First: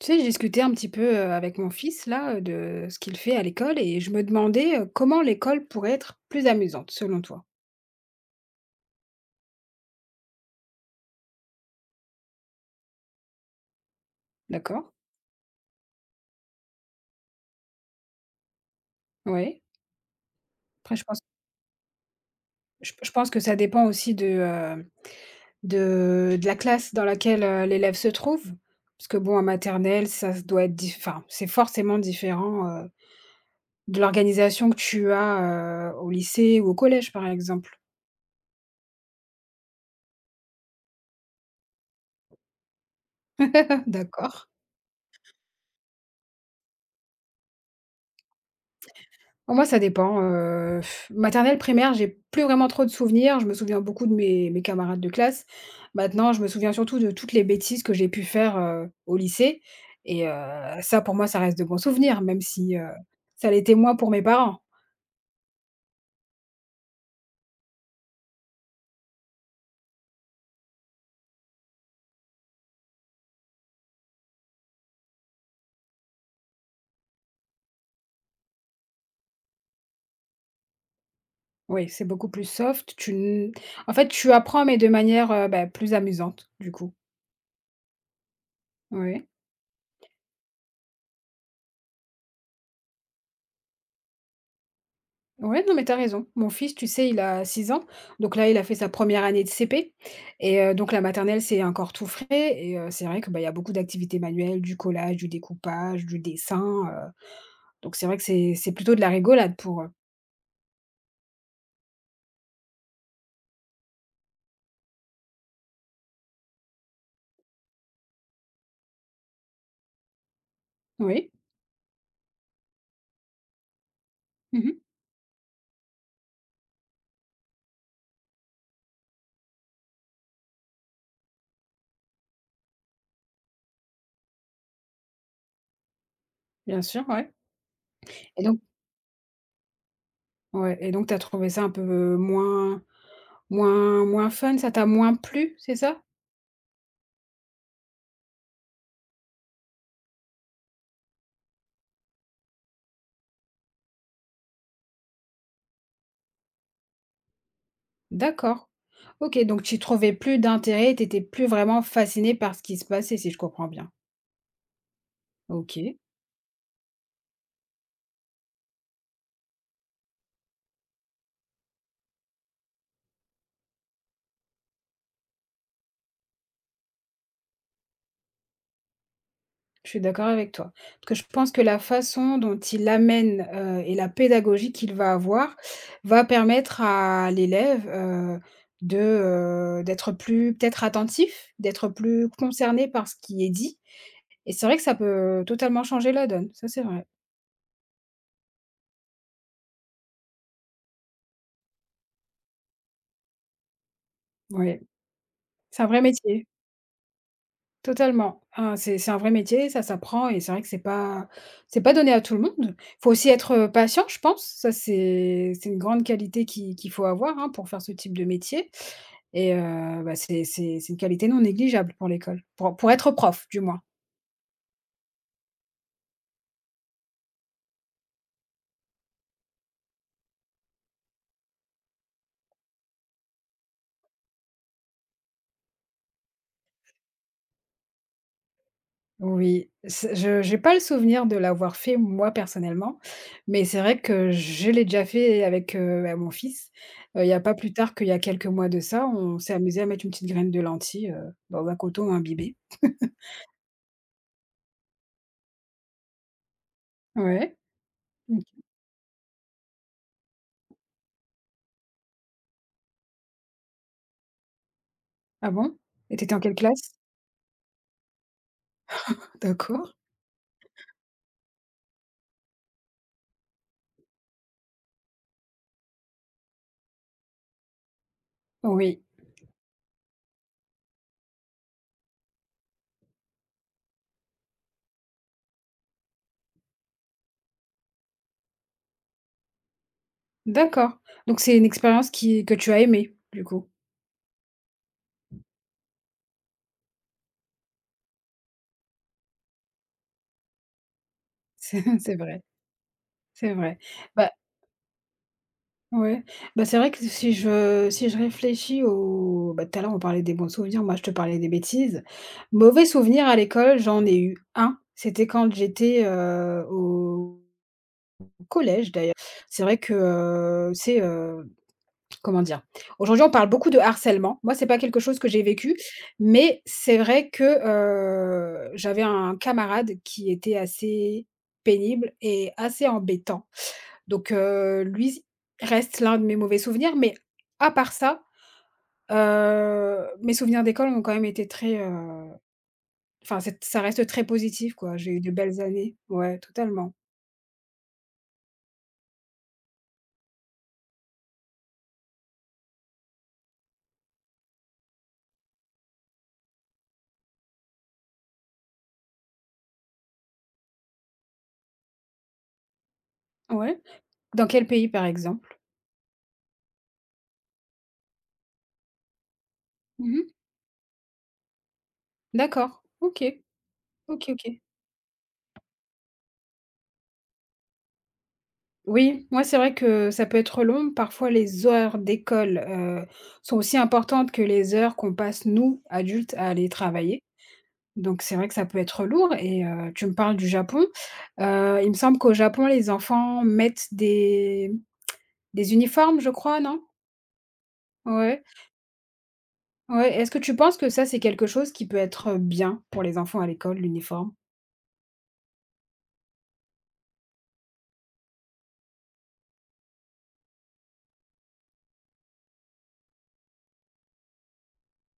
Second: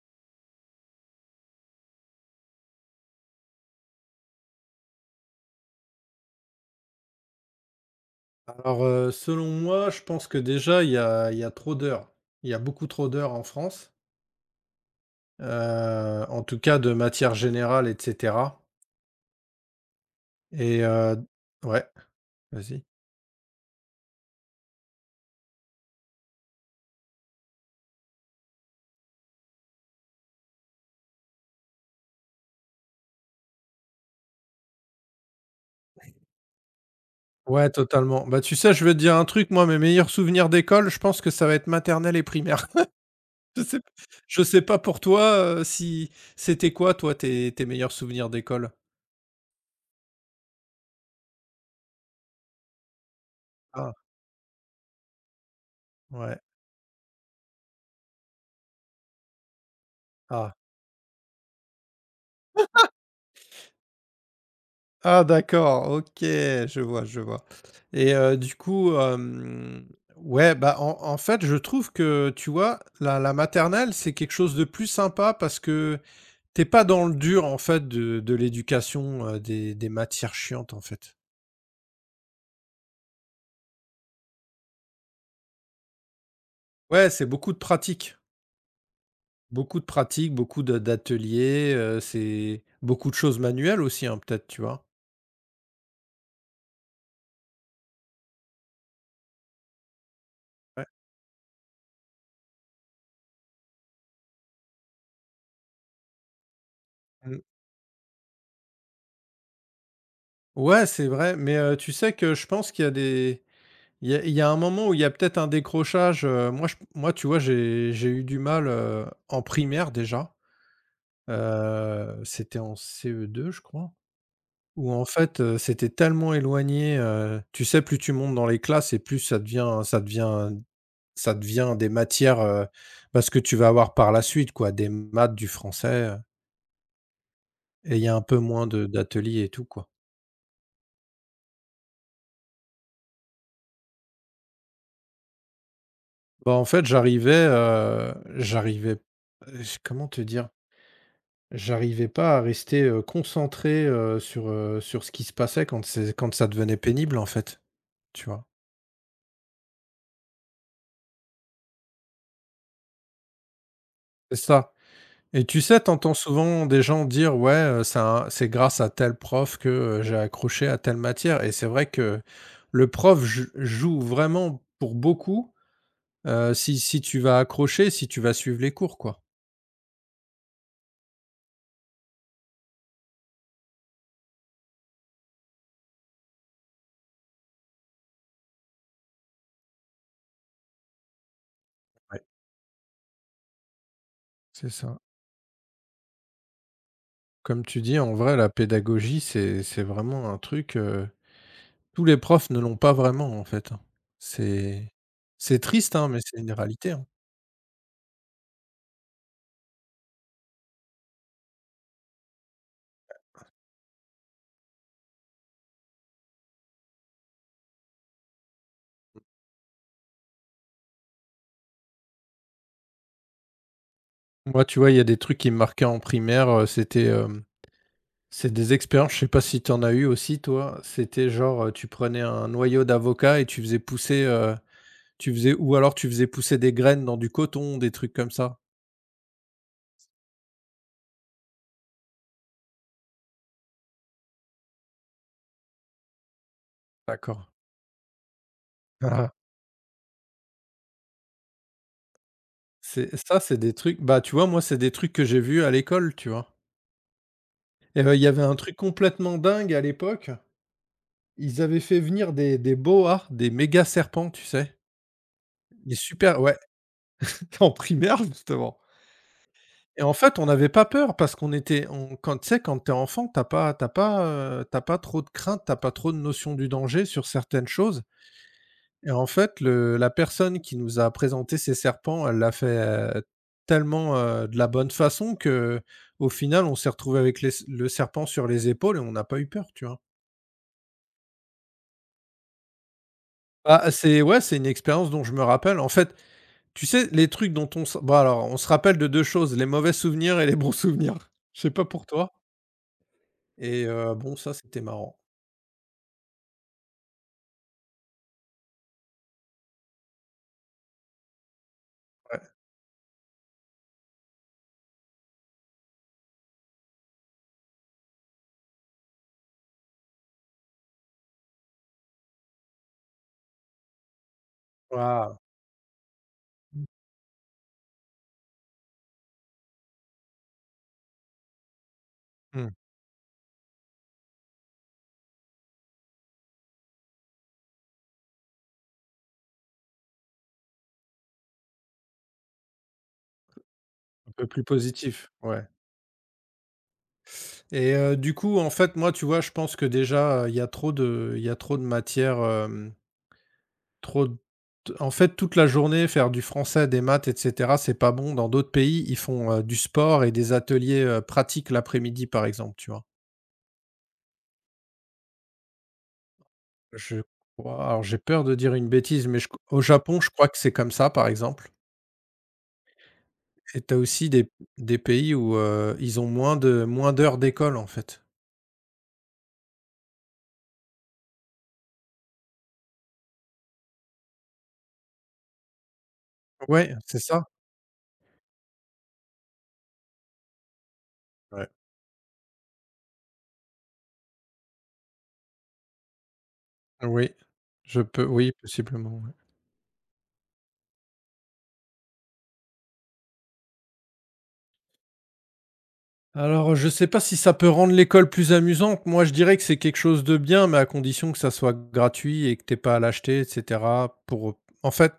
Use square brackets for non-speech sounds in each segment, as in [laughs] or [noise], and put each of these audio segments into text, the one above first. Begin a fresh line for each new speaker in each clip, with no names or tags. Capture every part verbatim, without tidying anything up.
Tu sais, j'ai discuté un petit peu, heu, avec mon fils là, heu, de ce qu'il fait à l'école et je me demandais, heu, comment l'école pourrait être plus amusante selon toi?
Alors, heu, selon moi, je pense que déjà il y a il y a trop d'heures. Il y a beaucoup trop d'heures en France,
D'accord.
heu, en tout cas de matière générale et cetera
Oui.
et
Après je pense
heu ouais, vas-y.
je je pense que ça dépend aussi de, heu, de de la classe dans laquelle, heu, l'élève se trouve. Parce que bon, en maternelle, ça se doit être dif enfin, c'est forcément différent, heu, de l'organisation que tu as, heu, au lycée ou au collège, par
Ouais,
exemple.
totalement. Bah, tu sais, je veux te dire un truc, moi, mes meilleurs souvenirs d'école, je pense que ça va être maternelle et primaire. [laughs] Je sais
[laughs]
je
D'accord.
sais pas pour toi, heu, si c'était quoi toi tes tes meilleurs souvenirs d'école?
Oh moi, ça dépend, heu, maternelle, primaire, j'ai plus vraiment trop de souvenirs. Je me souviens
Ah,
beaucoup de mes mes camarades de classe. Maintenant,
ouais,
je me souviens surtout de toutes les bêtises que j'ai pu faire, heu, au lycée et heu,
ah.
ça, pour moi, ça reste de bons souvenirs, même si, heu, ça l'était moins pour mes parents.
Ah d'accord, OK, je vois, je vois et heu, du coup, hem, ouais, bah, en en fait, je trouve que, tu vois, la la maternelle, c'est quelque chose de plus sympa parce que t'es pas dans le dur, en fait, de de l'éducation, heu, des des matières chiantes, en fait.
Oui, c'est beaucoup plus soft. Tu n en fait, tu apprends mais de manière, heu, bah, plus amusante, du coup.
Ouais, c'est beaucoup de pratique,
Oui.
beaucoup de pratique, beaucoup de d'ateliers, heu, c'est beaucoup de choses manuelles aussi, hein, peut-être, tu vois?
Ouais, non, mais t'as raison. Mon fils, tu sais, il a six ans. Donc là, il a fait sa première année de C P et heu,
Ouais,
donc la maternelle, c'est encore tout frais et heu, c'est vrai que, bah, il y a beaucoup d'activités manuelles, du collage, du découpage, du dessin, heu,
mmh.
donc c'est vrai que c'est c'est plutôt de la rigolade pour eux.
Ouais, c'est vrai, mais heu, tu sais que je pense qu'il y a des Il y a il y a un moment où il y a peut-être un décrochage, heu, moi je moi tu vois j'ai j'ai eu du mal, heu, en primaire déjà,
Oui.
heu, c'était en C E deux je crois,
Mmh.
où en fait, heu, c'était tellement éloigné, heu, tu sais plus tu montes dans les classes et plus ça devient ça devient ça devient des matières, heu, bah, que tu vas avoir par la suite quoi, des maths, du français, heu
Bien sûr, ouais.
et il y a un peu
et donc
moins de d'ateliers et tout quoi.
ouais et donc t'as trouvé ça un peu euh, moins moins moins fun, ça t'a moins plu, c'est ça?
Bah, en fait j'arrivais, heu, j'arrivais, heu, comment te dire? J'arrivais pas à rester, heu, concentré, heu, sur, heu, sur ce qui se passait quand c'est quand ça devenait pénible, en fait, tu vois?
D'accord. OK, donc tu trouvais plus d'intérêt, t'étais plus vraiment fasciné par ce qui se passait, si je comprends bien.
C'est ça et tu sais,
OK.
t'entends souvent des gens dire: «Ouais, heu, c'est un c'est grâce à tel prof que, heu, j'ai accroché à telle matière» et c'est vrai que le prof j joue vraiment pour beaucoup Heu, si si tu vas accrocher, si tu vas suivre les cours, quoi.
Je suis d'accord avec toi. Parce que je pense que la façon dont il amène, heu et la pédagogie qu'il va avoir, va permettre à l'élève, heu, de, heu, d'être plus peut-être attentif, d'être
Ouais,
plus concerné par ce qui est dit et c'est
c'est
vrai que ça
ça.
peut totalement changer la donne. Ça, c'est vrai.
Comme tu dis, en vrai, la pédagogie, c'est c'est vraiment un truc, heu, tous les profs ne l'ont pas vraiment, en fait, hein.
Ouais,
C'est c'est
c'est un
triste,
vrai
hein, mais c'est
métier.
une réalité, hein.
Totalement. Hein, c'est c'est un vrai métier, ça s'apprend et c'est vrai que c'est pas c'est pas donné à tout le monde. Faut aussi être, heu, patient, je pense. Ça, c'est c'est une grande qualité qui qu'il faut avoir, hein, pour faire ce type de métier et heu, bah, c'est c'est c'est une qualité non négligeable pour l'école, pour pour être prof, du moins.
Moi, tu vois, il y a des trucs qui me marquaient en primaire, heu, c'était, hem C'est des expériences, je sais pas si tu en as eu aussi toi? C'était genre, heu, tu prenais un noyau d'avocat et tu faisais pousser, heu, tu faisais ou alors tu faisais pousser des graines dans du coton, des trucs comme ça?
Oui, c'est je j'ai pas le souvenir de l'avoir fait moi, personnellement, mais c'est vrai que je l'ai déjà fait avec, heu, bah, mon fils. Heu, il y a
D'accord.
pas plus tard qu'il y a quelques mois de ça,
Ah.
on s'est amusé à mettre une petite graine de lentilles, heu, dans un coton imbibé.
C'est ça, c'est des trucs bah, tu vois, moi, c'est des trucs que j'ai vus à l'école, tu vois?
Ouais.
Et bah, il y
OK.
avait un truc complètement dingue à l'époque, ils avaient fait venir des des boas, des méga serpents, tu sais?
Ah bon?
Des
Et tu étais
super
en quelle
Ouais,
classe?
[laughs] en primaire justement.
D'accord.
Et en fait, on n'avait pas peur parce qu'on était on quand tu sais, quand t'es enfant, t'as pas t'as pas, heu, tu pas trop de crainte, t'as pas trop de notion du danger sur certaines choses
Oui.
et en fait, le la personne qui nous a présenté ces serpents, elle l'a fait, heu, tellement, heu, de la bonne façon que, au final, on s'est retrouvé avec les le serpent sur les épaules et on n'a pas eu peur, tu vois?
D'accord. Donc c'est une expérience qui que tu as aimée, du coup?
Ah, c'est ouais, c'est une expérience dont je me rappelle. En fait, tu sais, les trucs dont on se bon alors, on se rappelle de deux choses, les mauvais souvenirs et les bons souvenirs. Je sais
C'est
pas
[laughs]
pour
c'est
toi
vrai, c'est vrai.
et heu,
Bah,
Bon, ça, c'était marrant.
ouais, bah, c'est vrai que si je si je réfléchis au bah, tout à l'heure, on parlait des bons souvenirs, moi je te parlais des bêtises. Mauvais souvenir à l'école, j'en ai eu un. C'était quand j'étais, heu, au collège d'ailleurs. C'est vrai que, heu, tu comment dire? Aujourd'hui, on parle beaucoup de harcèlement. Moi, c'est pas quelque chose que
Waouh!
j'ai vécu, mais c'est vrai que, heu, j'avais un camarade qui était assez pénible et
Mmh.
assez embêtant. Donc, heu, lui reste l'un de mes mauvais souvenirs, mais à part ça, heu, mes souvenirs d'école ont quand même été très, heu, enfin, c'est ça reste très
Un peu plus
positif, quoi. J'ai eu
positif,
de belles
ouais
années. Ouais, totalement.
et heu, Du coup, en fait, moi, tu vois, je pense que déjà, heu, il y a trop de il y a trop de matière, hem, trop d en fait, toute la journée, faire du français, des maths et cetera, c'est pas bon. Dans d'autres pays, ils font, heu, du sport et des ateliers, heu, pratiques l'après-midi, par exemple, tu vois?
Ouais. Dans quel pays, par exemple?
Je crois Alors j'ai peur de dire une bêtise, mais je au Japon,
Mmh.
je crois que c'est comme ça, par exemple,
D'accord. OK.
et t'as aussi
OK,
des
OK.
des pays où, heu, ils ont moins de moins d'heures d'école, en fait.
Oui, moi c'est vrai que ça peut être long. Parfois, les heures d'école, heu, sont aussi importantes que les heures qu'on passe, nous, adultes, à aller
Ouais, c'est
travailler.
ça.
Donc c'est vrai que ça peut être lourd et heu, tu me parles du Japon.
Ouais.
Heu, il me semble qu'au Japon, les enfants mettent des des uniformes, je crois, non?
Oui, je peux
Ouais,
oui, possiblement, ouais.
ouais. Est-ce que tu penses que ça, c'est quelque chose qui peut être bien pour les enfants à l'école, l'uniforme?
Alors, je sais pas si ça peut rendre l'école plus amusante. Moi, je dirais que c'est quelque chose de bien, mais à condition que ça soit gratuit et que t'aies pas à l'acheter, et cetera, pour, en fait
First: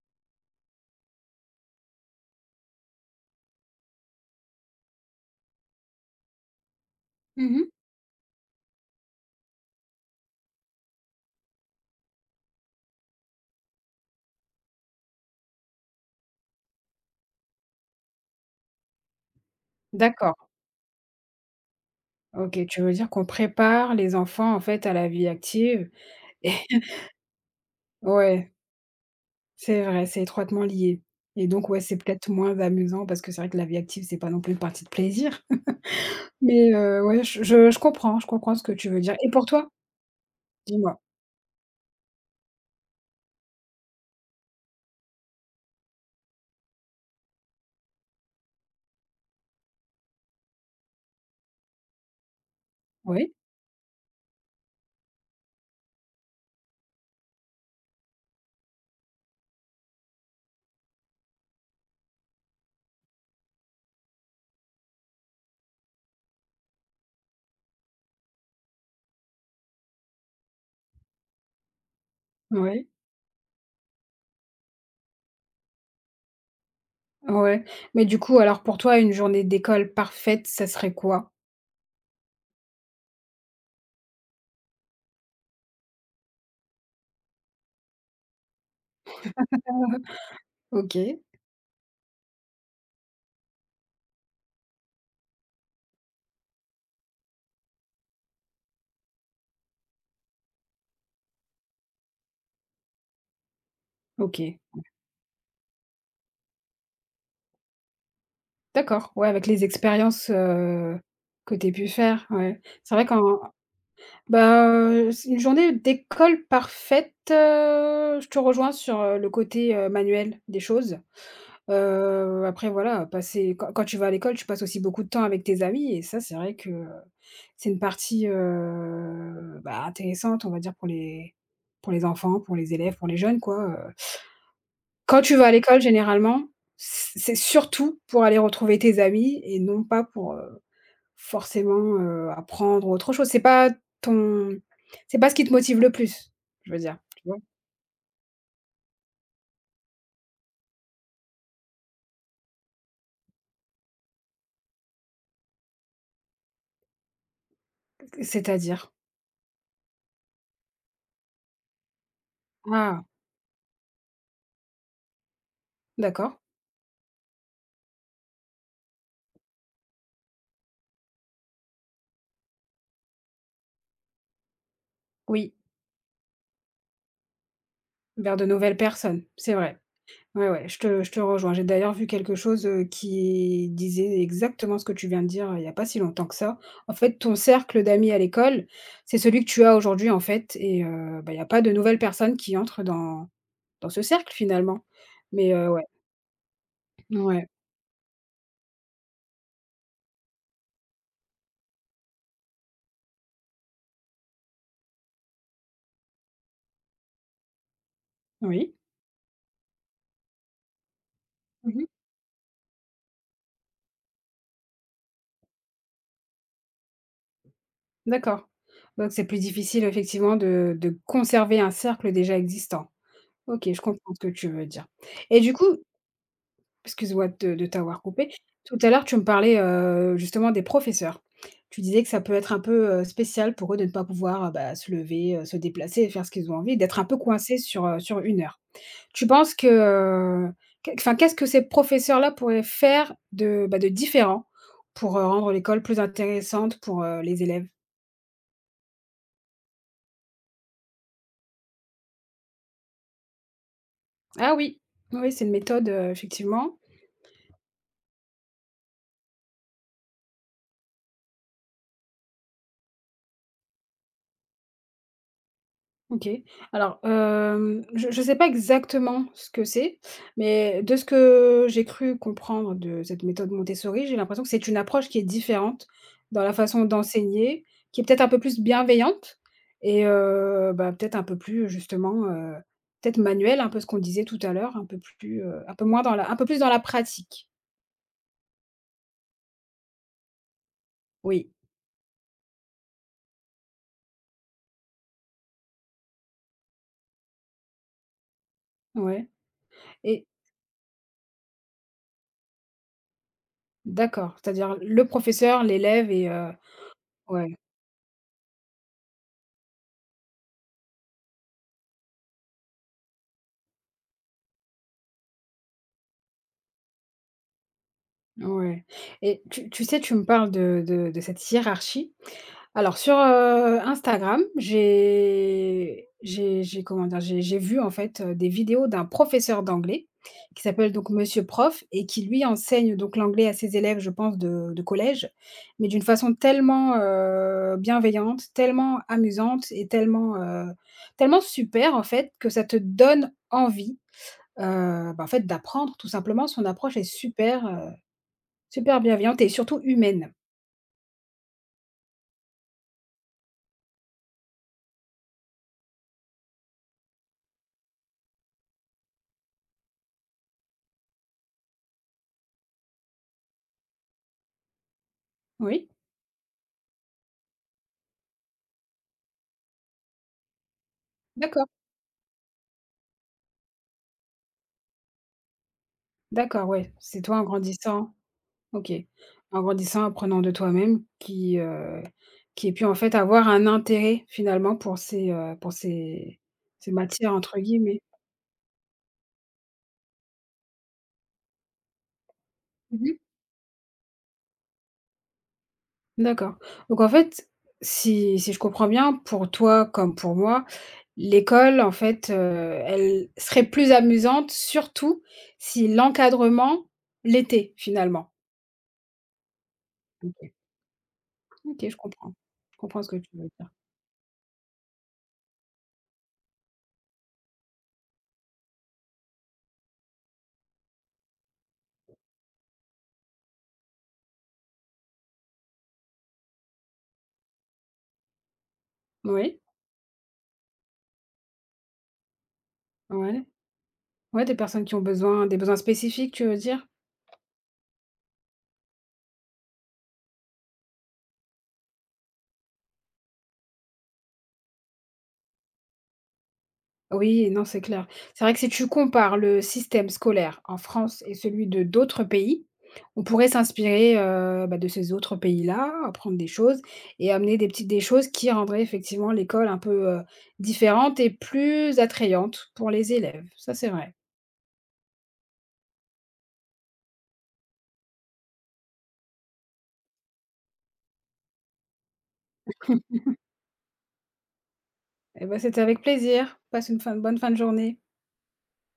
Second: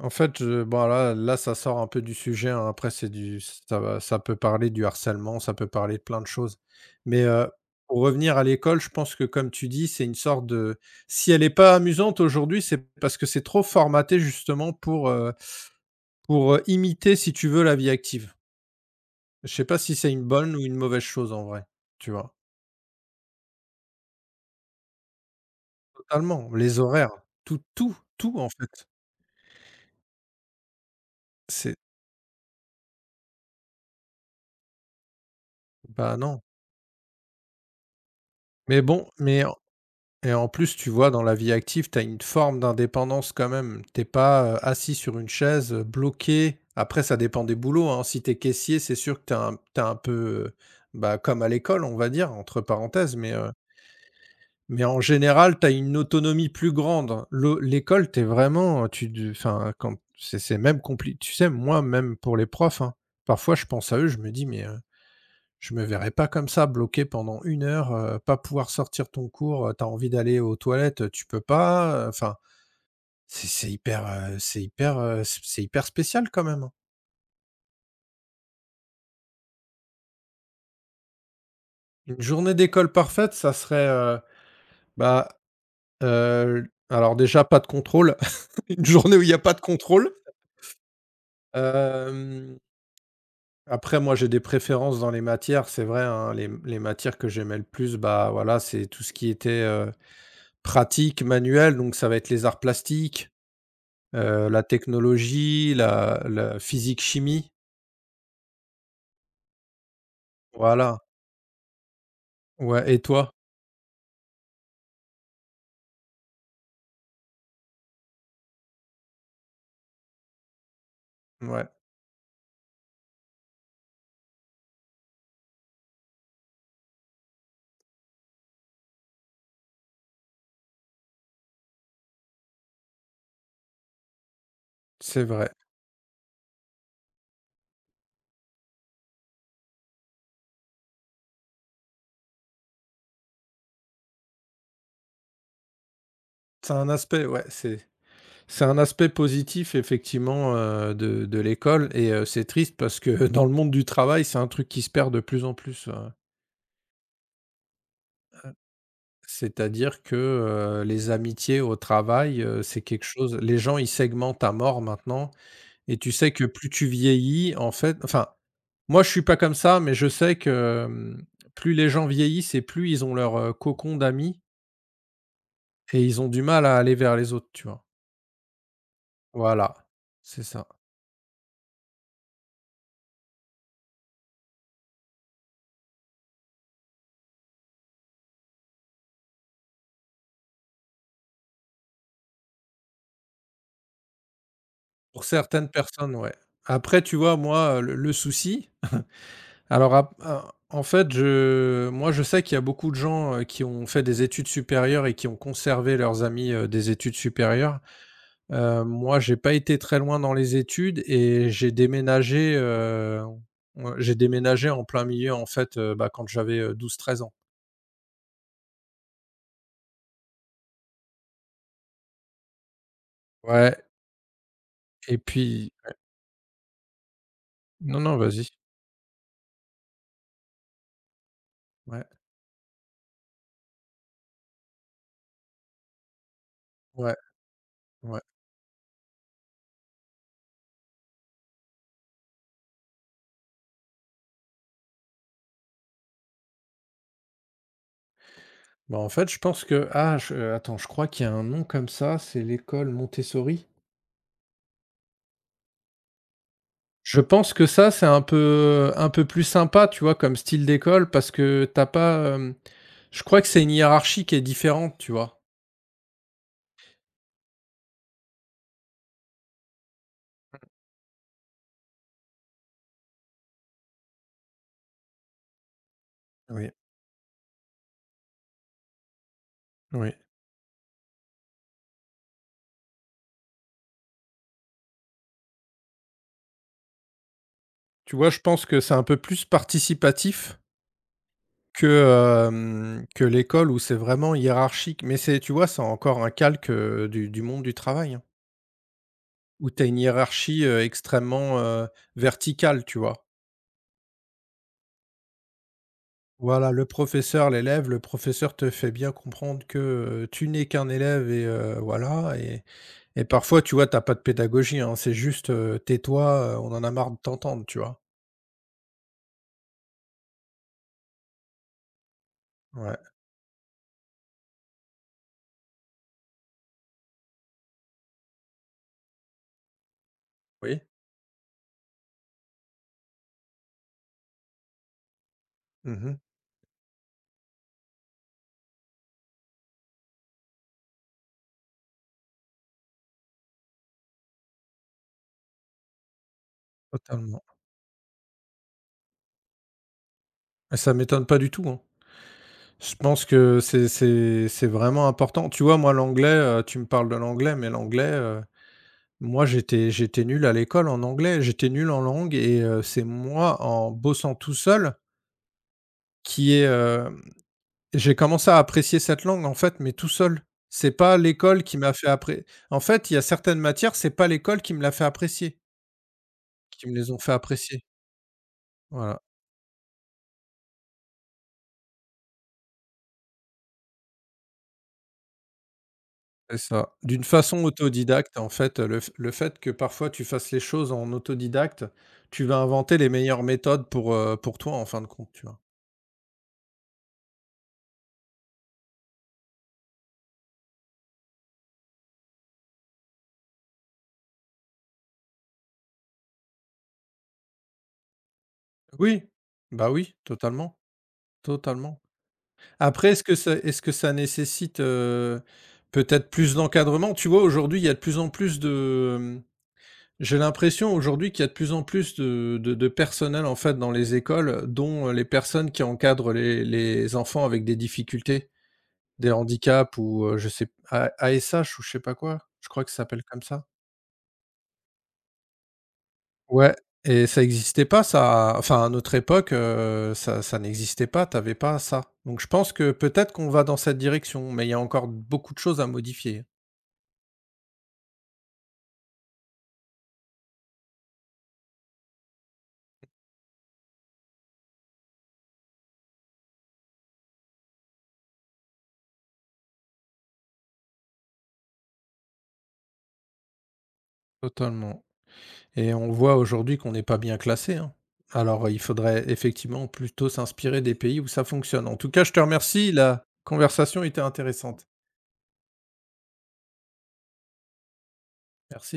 en fait, je bon là là, ça sort un peu du sujet, hein. Après, c'est du ça va ça peut parler du harcèlement, ça peut parler de plein de choses. Mais, heu,
Mmh.
pour revenir à l'école, je pense que comme tu dis, c'est une sorte de si elle est pas amusante aujourd'hui, c'est parce que c'est trop formaté justement pour, heu, pour, heu, imiter si tu veux la vie active. Je sais pas si c'est une
D'accord.
bonne ou une mauvaise chose en vrai, tu vois?
OK, tu veux dire qu'on prépare les enfants, en fait, à la vie active.
Totalement, les horaires, tout, tout,
[laughs]
tout en
Ouais.
fait.
C'est vrai, c'est étroitement lié et donc
C'est
ouais, c'est peut-être moins amusant parce que c'est vrai que la vie active, c'est pas non plus une partie de plaisir.
Bah, non,
[laughs] Mais heu, ouais, je je je comprends, je comprends ce que
mais
tu veux
bon,
dire et
mais
pour
en
toi?
et en plus, tu
Dis-moi.
vois, dans la vie active, tu as une forme d'indépendance quand même. T'es pas, heu, assis sur une chaise, heu, bloqué. Après, ça dépend des boulots, hein. Si t'es caissier, c'est sûr que t'es un t'es un peu, heu, bah, comme à l'école, on va dire, entre parenthèses, mais
Oui,
heu Mais en général, tu as une autonomie plus grande. Le L'école, tu es vraiment, tu de enfin, quand c'est c'est même compliqué, tu sais, moi, même pour les profs, hein, parfois, je pense à eux, je me dis: «Mais, heu, je me verrais pas comme ça, bloqué pendant une heure, heu, pas pouvoir sortir ton cours, heu, tu envie d'aller aux toilettes, heu, tu peux pas», heu, enfin,
oui,
c'est c'est hyper, heu, c'est hyper, heu, c c'est hyper spécial quand même, hein.
ouais. Mais du coup, alors pour toi, une journée d'école parfaite, ça serait quoi?
Une journée d'école parfaite, ça serait, heu, bah, heu, alors déjà, pas de contrôle, [laughs] une journée où il y a pas de contrôle,
OK,
hem Après, moi, j'ai des préférences dans les matières, c'est vrai, hein, les les matières que j'aimais le plus, bah, voilà, c'est tout ce qui était, heu, pratique, manuel, donc ça va être les arts plastiques, heu,
OK.
la technologie, la la physique-chimie,
D'accord, ouais, avec les expériences,
voilà.
heu, que tu aies pu faire, ouais.
Ouais
C'est
et
vrai qu'en
toi?
Bah, heu, c'est une journée d'école parfaite, heu, je te rejoins sur, heu, le côté, heu, manuel des choses.
Ouais,
Heu, après voilà, passer quand quand tu vas à l'école, tu passes aussi beaucoup de temps avec tes amis et ça, c'est vrai que, heu, c'est une partie, heu, bah, intéressante, on va dire pour les pour les enfants, pour les élèves, pour les jeunes quoi, heu.
c'est
Quand tu vas
vrai.
à l'école généralement, c c'est surtout pour aller retrouver tes amis et non pas pour, heu, forcément, heu, apprendre autre chose. C'est pas ton c'est pas ce qui te motive le plus, je
C'est
veux
un
dire, tu
aspect
vois?
Ouais, c'est c'est un aspect positif effectivement, heu, de de l'école et heu, c'est triste parce que [laughs] dans le monde du travail, c'est un truc qui se perd de plus en plus, heu
C'est-à-dire?
C'est-à-dire que, heu, les amitiés au travail, heu, c'est quelque
Ah,
chose les gens, ils segmentent à mort maintenant et tu sais
d'accord,
que plus tu vieillis, en fait enfin, moi, je suis pas comme ça, mais je sais que, mmh, plus les gens vieillissent et plus ils ont leur, heu, cocon d'amis
oui,
et ils ont du mal à aller vers les autres, tu vois?
vers de nouvelles personnes, c'est
Voilà,
vrai.
c'est
Ouais,
ça.
ouais, je te je te rejoins. J'ai d'ailleurs vu quelque chose, heu, qui disait exactement ce que tu viens de dire, euh, il y a pas si longtemps que ça. En fait, ton cercle d'amis à l'école, c'est celui que tu as aujourd'hui, en fait et heu, bah, il y a pas de nouvelles personnes qui entrent dans dans ce cercle, finalement.
Pour
Mais
certaines
heu, ouais,
personnes, ouais. Après, tu vois,
ouais,
moi, le le souci Alors, ap a en fait, je moi, je sais qu'il y a beaucoup de gens, heu, qui ont fait des études supérieures et qui ont conservé leurs amis, heu, des études supérieures.
oui.
Heu, moi, j'ai pas été très loin dans les études et j'ai
Mmh.
déménagé, heu, ouais, j'ai déménagé en plein milieu, en fait, heu, bah, quand j'avais, douze treize ans.
D'accord. Donc c'est plus difficile, effectivement, de de conserver un cercle déjà existant. OK,
Ouais
je comprends ce que tu veux dire
et
et du coup
puis
excuse-moi de de
non,
t'avoir
non,
coupé.
vas-y.
Tout à l'heure, tu me parlais, heu, justement des professeurs. Tu disais
Ouais,
que ça peut être un peu, heu, spécial pour eux de ne pas pouvoir, heu, bah, se lever, heu, se déplacer faire ce qu'ils ont envie, d'être un
ouais,
peu coincés sur, heu,
ouais.
sur une heure. Tu penses que, heu, qu enfin, qu'est-ce que ces professeurs-là pourraient faire de, bah, de différent pour, heu, rendre l'école plus intéressante pour, heu, les élèves?
Bah, en fait, je pense que ah, je euh, attends, je crois qu'il y a un nom comme ça, c'est l'école Montessori?
Ah oui, oui, c'est une méthode, heu, effectivement.
Je pense que ça, c'est un peu un peu plus sympa, tu vois, comme style d'école parce que t'as pas, hem, je crois que c'est une hiérarchie qui est différente, tu vois?
OK. Alors, hem, je ne sais pas exactement ce que c'est, mais de ce que j'ai cru comprendre de cette méthode Montessori, j'ai l'impression que c'est une approche qui est différente dans la
Oui,
façon d'enseigner, qui est peut-être un peu plus bienveillante et
oui.
heu, bah, peut-être un peu plus justement, heu, peut-être manuelle, un peu ce qu'on disait tout à l'heure, un peu plus, heu, un peu moins dans la un peu plus dans la pratique.
Tu vois, je pense que c'est un peu plus participatif
Oui,
que, hem, que l'école où c'est vraiment hiérarchique. Mais c'est tu vois, c'est encore un calque, heu, du du monde du travail, hein,
ouais
où tu as une
et
hiérarchie, heu, extrêmement, heu, verticale, tu vois?
d'accord, c'est-à-dire le professeur, l'élève et heu
Voilà, le professeur,
ouais.
l'élève, le professeur te fait bien comprendre que, heu, tu n'es qu'un élève et heu, voilà et Et parfois, tu vois, t'as pas de pédagogie, hein, c'est juste, heu, tais-toi, heu, on en a marre de t'entendre, tu vois?
Ouais et tu tu sais, tu me parles de de de cette hiérarchie.
Ouais,
Alors sur, heu, Instagram, j'ai j'ai j'ai comment dire? J'ai j'ai vu en fait, heu, des vidéos d'un professeur d'anglais qui
oui,
s'appelle donc Monsieur Prof et qui lui enseigne donc l'anglais à ses élèves, je pense de de collège, mais d'une
mmh,
façon tellement, heu, bienveillante, tellement amusante et tellement, heu, tellement super en fait que ça te donne envie, heu, bah, en fait d'apprendre tout simplement. Son approche est
totalement.
super, euh, super bienveillante et surtout humaine.
Et ça m'étonne pas du tout, hein. Je pense que c'est c'est c'est vraiment important. Tu vois, moi, l'anglais, heu, tu me parles de l'anglais, mais l'anglais, heu, moi, j'étais j'étais nul à l'école en anglais, j'étais nul en langue et heu, c'est moi, en bossant tout seul,
Oui?
qui est. hem, j'ai commencé à apprécier cette langue, en fait, mais tout seul. C'est pas l'école
D'accord,
qui m'a fait appré En fait, il y a certaines matières, c'est pas l'école qui me l'a fait apprécier.
d'accord,
Qui
ouais.
me les ont
C'est
fait
toi en
apprécier.
grandissant. OK.
Voilà,
En grandissant, apprenant de toi-même qui, heu, qui ait pu en fait avoir un intérêt finalement pour ces, heu, pour ces
c'est ça.
ces
D'une
«matières» entre
façon
guillemets.
autodidacte, en fait, le f le fait que parfois tu fasses les choses en autodidacte, tu vas inventer
Mmh
les
mh.
meilleures méthodes pour, heu, pour toi en fin de compte, tu vois?
D'accord. Donc en fait, si si je comprends bien, pour toi comme pour moi, l'école en fait, heu, elle serait plus amusante surtout si l'encadrement l'était finalement?
Oui, bah, oui,
OK.
totalement,
OK, je
totalement.
comprends. Je comprends
Après
ce que
est-ce
tu
que
veux
ça
dire.
est-ce que ça nécessite, heu, peut-être plus d'encadrement? Tu vois, aujourd'hui, il y a de plus en plus de, mmh, j'ai l'impression aujourd'hui qu'il y a de plus en plus de de de personnel, en fait, dans les écoles, dont, les personnes qui encadrent les les enfants avec des difficultés. Des
Oui,
handicaps ou heu, je sais A ASH ou je sais pas quoi, je crois que ça s'appelle comme
ouais.
ça.
Ouais, des personnes qui ont besoin des besoins spécifiques, tu veux
Ouais
dire?
et ça existait pas ça, enfin à notre époque, heu, ça ça n'existait pas, t'avais pas ça. Donc je pense que peut-être qu'on va dans cette direction, mais il y a encore beaucoup de choses à modifier.
Oui, non, c'est clair. C'est vrai que si tu compares le système scolaire en France et celui de d'autres pays, on pourrait s'inspirer, heu, bah, de ces autres pays-là, apprendre des choses et amener des petites des choses qui rendraient effectivement l'école un peu, heu, différente et plus attrayante pour les élèves. Ça, c'est vrai.
Totalement et on voit aujourd'hui qu'on n'est pas bien classé, hein. Alors il faudrait effectivement plutôt s'inspirer des pays où ça fonctionne. En tout cas, je te remercie, la conversation était intéressante.
Et ben, c'était avec plaisir. Passe une fin bonne fin de journée.
Merci.